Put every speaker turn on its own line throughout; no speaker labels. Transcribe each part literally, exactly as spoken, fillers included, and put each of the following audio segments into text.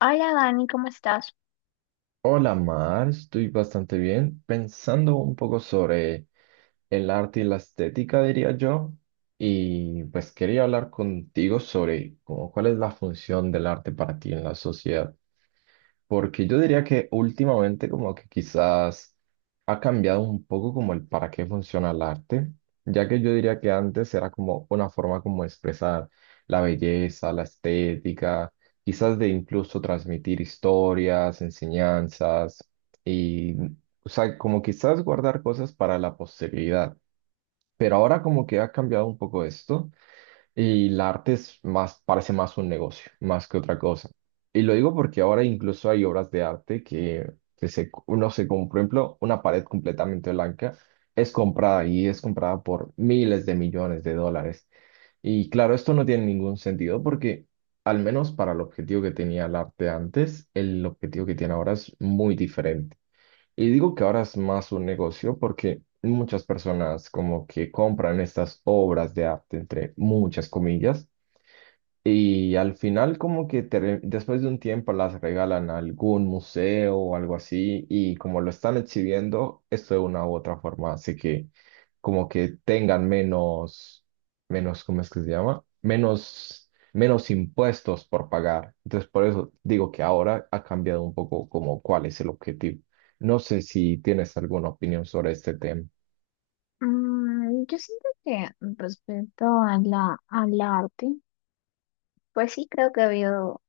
Hola Dani, ¿cómo estás?
Hola Mar, estoy bastante bien, pensando un poco sobre el arte y la estética, diría yo, y pues quería hablar contigo sobre cómo- cuál es la función del arte para ti en la sociedad. Porque yo diría que últimamente como que quizás ha cambiado un poco como el para qué funciona el arte, ya que yo diría que antes era como una forma como de expresar la belleza, la estética, quizás de incluso transmitir historias, enseñanzas y, o sea, como quizás guardar cosas para la posteridad. Pero ahora como que ha cambiado un poco esto y el arte es más, parece más un negocio, más que otra cosa. Y lo digo porque ahora incluso hay obras de arte que, que se, uno se compra, por ejemplo, una pared completamente blanca es comprada y es comprada por miles de millones de dólares. Y claro, esto no tiene ningún sentido porque, al menos para el objetivo que tenía el arte antes, el objetivo que tiene ahora es muy diferente. Y digo que ahora es más un negocio porque muchas personas como que compran estas obras de arte, entre muchas comillas, y al final como que te- después de un tiempo las regalan a algún museo o algo así y como lo están exhibiendo, esto de una u otra forma hace que como que tengan menos, menos, ¿cómo es que se llama? Menos, menos impuestos por pagar. Entonces por eso digo que ahora ha cambiado un poco como cuál es el objetivo. No sé si tienes alguna opinión sobre este tema.
Mm, yo siento que respecto a la, al arte, pues sí creo que ha habido,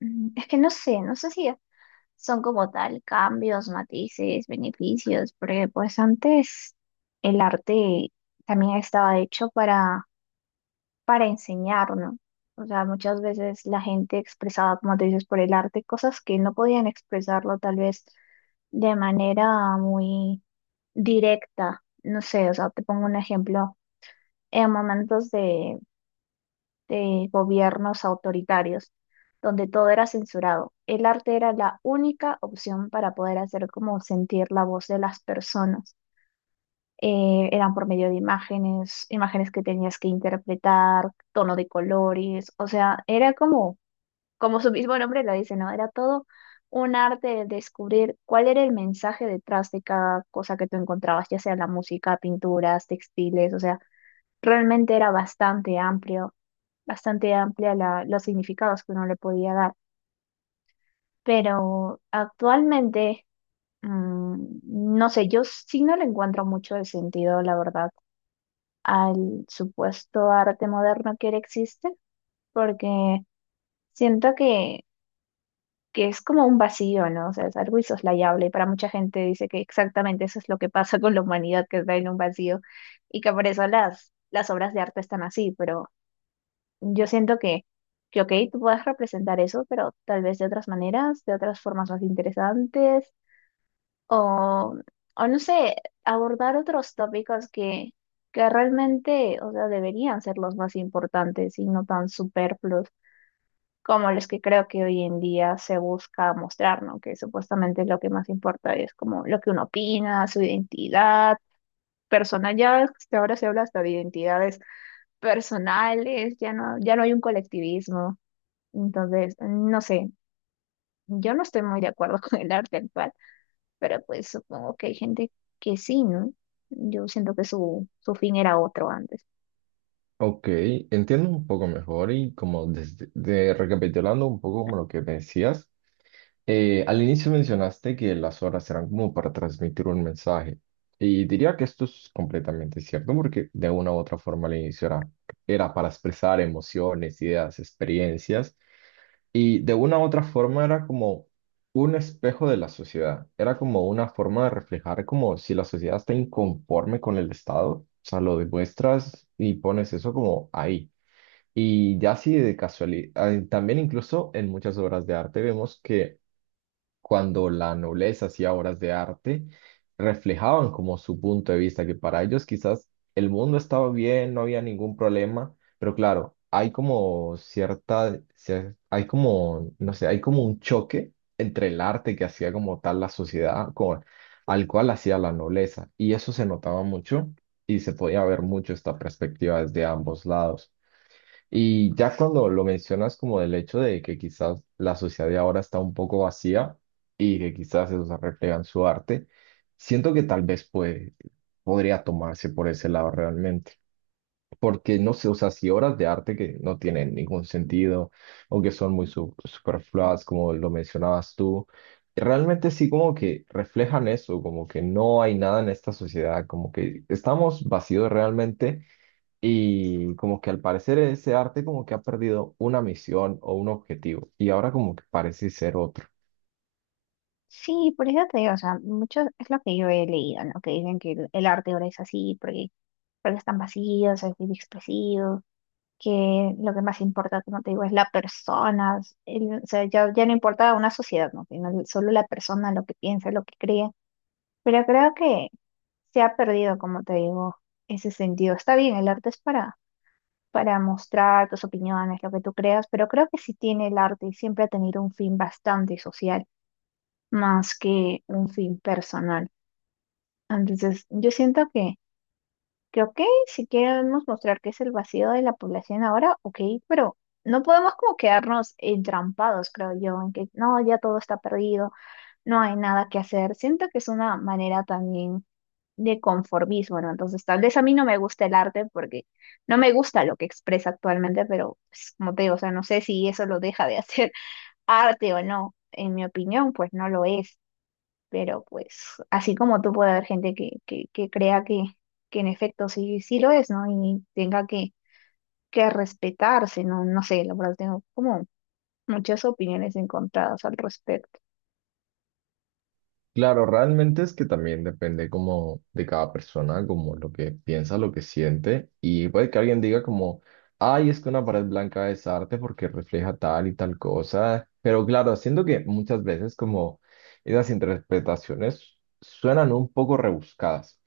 mm, es que no sé, no sé si son como tal cambios, matices, beneficios, porque pues antes el arte también estaba hecho para, para enseñar, ¿no? O sea, muchas veces la gente expresaba, como te dices, por el arte cosas que no podían expresarlo tal vez de manera muy directa. No sé, o sea, te pongo un ejemplo, en momentos de, de gobiernos autoritarios, donde todo era censurado, el arte era la única opción para poder hacer como sentir la voz de las personas. Eh, eran por medio de imágenes, imágenes que tenías que interpretar, tono de colores, o sea, era como como su mismo nombre lo dice, ¿no? Era todo un arte de descubrir cuál era el mensaje detrás de cada cosa que tú encontrabas, ya sea la música, pinturas, textiles, o sea, realmente era bastante amplio, bastante amplia la- los significados que uno le podía dar. Pero actualmente, mm, no sé, yo sí no le encuentro mucho el sentido, la verdad, al supuesto arte moderno que ahora existe, porque siento que que es como un vacío, ¿no? O sea, es algo insoslayable y para mucha gente dice que exactamente eso es lo que pasa con la humanidad, que está en un vacío y que por eso las, las obras de arte están así, pero yo siento que, que, ok, tú puedes representar eso, pero tal vez de otras maneras, de otras formas más interesantes o, o no sé, abordar otros tópicos que, que realmente, o sea, deberían ser los más importantes y no tan superfluos como los que creo que hoy en día se busca mostrar, ¿no? Que supuestamente lo que más importa es como lo que uno opina, su identidad personal. Ya ves que hasta ahora se habla hasta de identidades personales, ya no, ya no hay un colectivismo. Entonces, no sé, yo no estoy muy de acuerdo con el arte actual, pero pues supongo que hay gente que sí, ¿no? Yo siento que su, su fin era otro antes.
Ok, entiendo un poco mejor y como desde- de- recapitulando un poco como lo que me decías. Eh, al inicio mencionaste que las horas eran como para transmitir un mensaje y diría que esto es completamente cierto porque de una u otra forma al inicio era, era para expresar emociones, ideas, experiencias y de una u otra forma era como un espejo de la sociedad, era como una forma de reflejar como si la sociedad está inconforme con el Estado, o sea, lo demuestras y pones eso como ahí. Y ya así de casualidad, también incluso en muchas obras de arte vemos que cuando la nobleza hacía obras de arte, reflejaban como su punto de vista, que para ellos quizás el mundo estaba bien, no había ningún problema, pero claro, hay como cierta, cier- hay como, no sé, hay como un choque entre el arte que hacía como tal la sociedad con, al cual hacía la nobleza, y eso se notaba mucho y se podía ver mucho esta perspectiva desde ambos lados. Y ya cuando lo mencionas como del hecho de que quizás la sociedad de ahora está un poco vacía y que quizás eso se refleja en su arte, siento que tal vez puede, podría tomarse por ese lado realmente. Porque no sé, o sea, si obras de arte que no tienen ningún sentido o que son muy su- superfluas, como lo mencionabas tú, realmente sí como que reflejan eso, como que no hay nada en esta sociedad, como que estamos vacíos realmente y como que al parecer ese arte como que ha perdido una misión o un objetivo y ahora como que parece ser otro.
Sí, por eso te digo, o sea, mucho es lo que yo he leído, ¿no? Que dicen que el, el arte ahora es así, porque, porque están vacíos, es muy expresivo, que lo que más importa, como te digo, es la persona, el- o sea, ya, ya no importa una sociedad, ¿no? Sino el- solo la persona, lo que piensa, lo que cree. Pero creo que se ha perdido, como te digo, ese sentido. Está bien, el arte es para, para mostrar tus opiniones, lo que tú creas, pero creo que sí tiene el arte y siempre ha tenido un fin bastante social más que un fin personal. Entonces, yo siento que, que ok, si queremos mostrar que es el vacío de la población ahora, ok, pero no podemos como quedarnos entrampados, creo yo, en que no, ya todo está perdido, no hay nada que hacer. Siento que es una manera también de conformismo, ¿no? Entonces, tal vez a mí no me gusta el arte porque no me gusta lo que expresa actualmente, pero pues, como te digo, o sea, no sé si eso lo deja de hacer arte o no. En mi opinión, pues no lo es. Pero pues así como tú puede haber gente que, que, que crea que, que en efecto sí, sí lo es, ¿no? Y tenga que, que respetarse, ¿no? No sé, la verdad tengo como muchas opiniones encontradas al respecto.
Claro, realmente es que también depende como de cada persona, como lo que piensa, lo que siente y puede que alguien diga como, ay, es que una pared blanca es arte porque refleja tal y tal cosa, pero claro, siento que muchas veces como esas interpretaciones suenan un poco rebuscadas.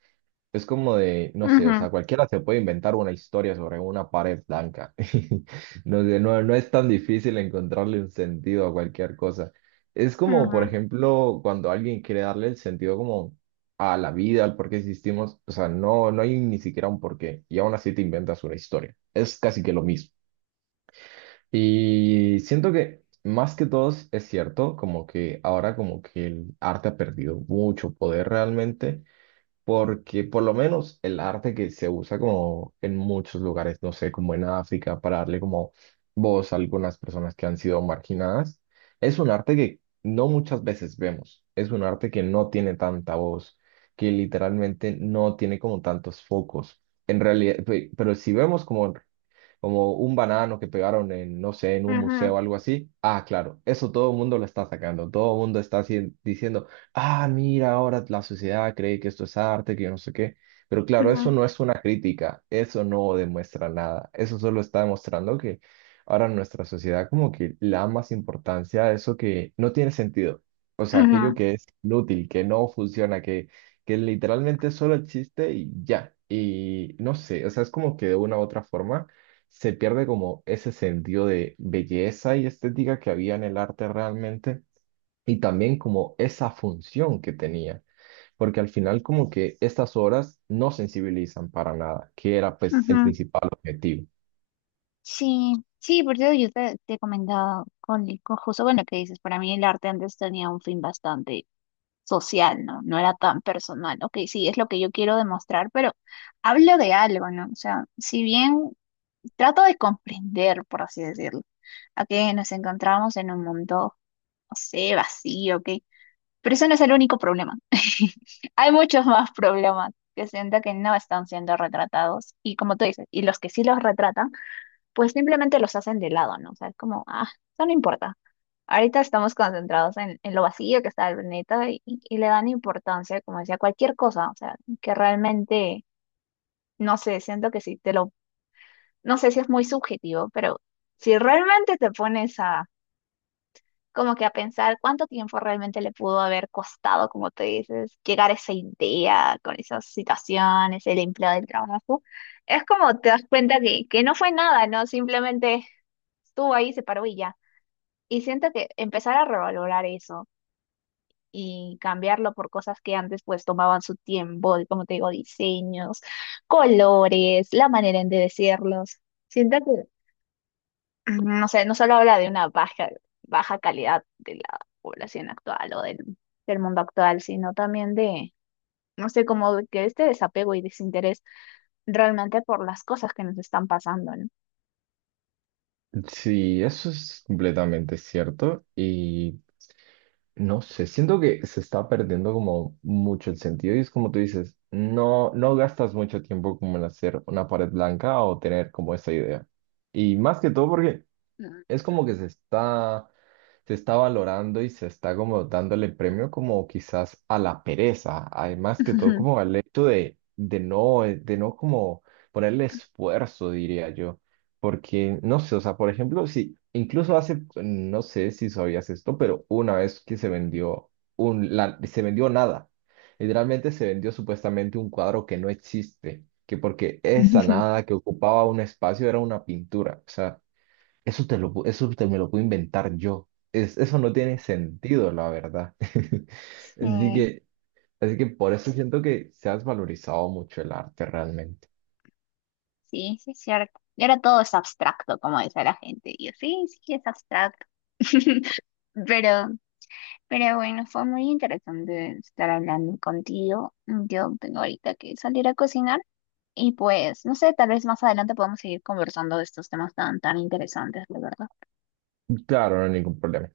Es como de, no sé, o
Ujú,
sea, cualquiera se puede inventar una historia sobre una pared blanca. No sé, no, no es tan difícil encontrarle un sentido a cualquier cosa. Es como, por
ujú,
ejemplo, cuando alguien quiere darle el sentido como a la vida, al por qué existimos, o sea, no, no hay ni siquiera un porqué y aún así te inventas una historia. Es casi que lo mismo. Y siento que más que todos es cierto, como que ahora como que el arte ha perdido mucho poder realmente porque por lo menos el arte que se usa como en muchos lugares, no sé, como en África, para darle como voz a algunas personas que han sido marginadas, es un arte que no muchas veces vemos, es un arte que no tiene tanta voz, que literalmente no tiene como tantos focos. En realidad, pe- pero si vemos como como un banano que pegaron en, no sé, en un
ujú,
museo o algo así. Ah, claro, eso todo el mundo lo está sacando, todo el mundo está así diciendo, ah, mira, ahora la sociedad cree que esto es arte, que yo no sé qué. Pero claro, eso
ujú,
no es una crítica, eso no demuestra nada, eso solo está demostrando que ahora nuestra sociedad como que le da más importancia a eso que no tiene sentido, o sea,
ujú,
aquello que es inútil, que no funciona, que, que literalmente solo existe y ya. Y no sé, o sea, es como que de una u otra forma se pierde como ese sentido de belleza y estética que había en el arte realmente y también como esa función que tenía, porque al final como que estas obras no sensibilizan para nada, que era pues el
ujú.
principal objetivo.
Sí, sí, por eso yo te, te comentaba con, con justo, bueno, que dices, para mí el arte antes tenía un fin bastante social, ¿no? No era tan personal. Ok, sí, es lo que yo quiero demostrar, pero hablo de algo, ¿no? O sea, si bien trato de comprender, por así decirlo, a que nos encontramos en un mundo, no sé, vacío, ok. Pero eso no es el único problema. Hay muchos más problemas que siento que no están siendo retratados. Y como tú dices, y los que sí los retratan, pues simplemente los hacen de lado, ¿no? O sea, es como, ah, eso no importa. Ahorita estamos concentrados en, en lo vacío que está el planeta y, y le dan importancia, como decía, a cualquier cosa, o sea, que realmente, no sé, siento que si te lo, no sé si es muy subjetivo, pero si realmente te pones a, como que a pensar cuánto tiempo realmente le pudo haber costado, como te dices, llegar a esa idea con esas situaciones, el empleo del trabajo, es como te das cuenta que, que no fue nada, ¿no? Simplemente estuvo ahí, se paró y ya. Y siento que empezar a revalorar eso, y cambiarlo por cosas que antes pues tomaban su tiempo, de, como te digo, diseños, colores, la manera en de decirlos. Siento que, mm, no sé, no solo habla de una baja, baja calidad de la población actual o del, del mundo actual, sino también de, no sé, como de que este desapego y desinterés realmente por las cosas que nos están pasando, ¿no?
Sí, eso es completamente cierto y no sé, siento que se está perdiendo como mucho el sentido y es como tú dices, no, no gastas mucho tiempo como en hacer una pared blanca o tener como esa idea. Y más que todo porque
Mm.
es como que se está, se está valorando y se está como dándole premio como quizás a la pereza, además que todo como al hecho de, de no, eh, de no como ponerle esfuerzo, diría yo, porque no sé, o sea, por ejemplo, si incluso hace, no sé si sabías esto, pero una vez que se vendió un, la- se vendió nada, literalmente se vendió supuestamente un cuadro que no existe, que porque esa nada que ocupaba un espacio era una pintura, o sea. Eso te lo, pu- eso te me lo puedo inventar yo. Es, eso no tiene sentido, la verdad. Así
Sí,
que, así que por eso siento que se has valorizado mucho el arte realmente.
sí, sí, es cierto. Y ahora todo es abstracto, como dice la gente. Y yo, sí, sí, es abstracto. Pero, pero bueno, fue muy interesante estar hablando contigo. Yo tengo ahorita que salir a cocinar y pues, no sé, tal vez más adelante podamos seguir conversando de estos temas tan, tan interesantes, la verdad.
Claro, no hay ningún problema.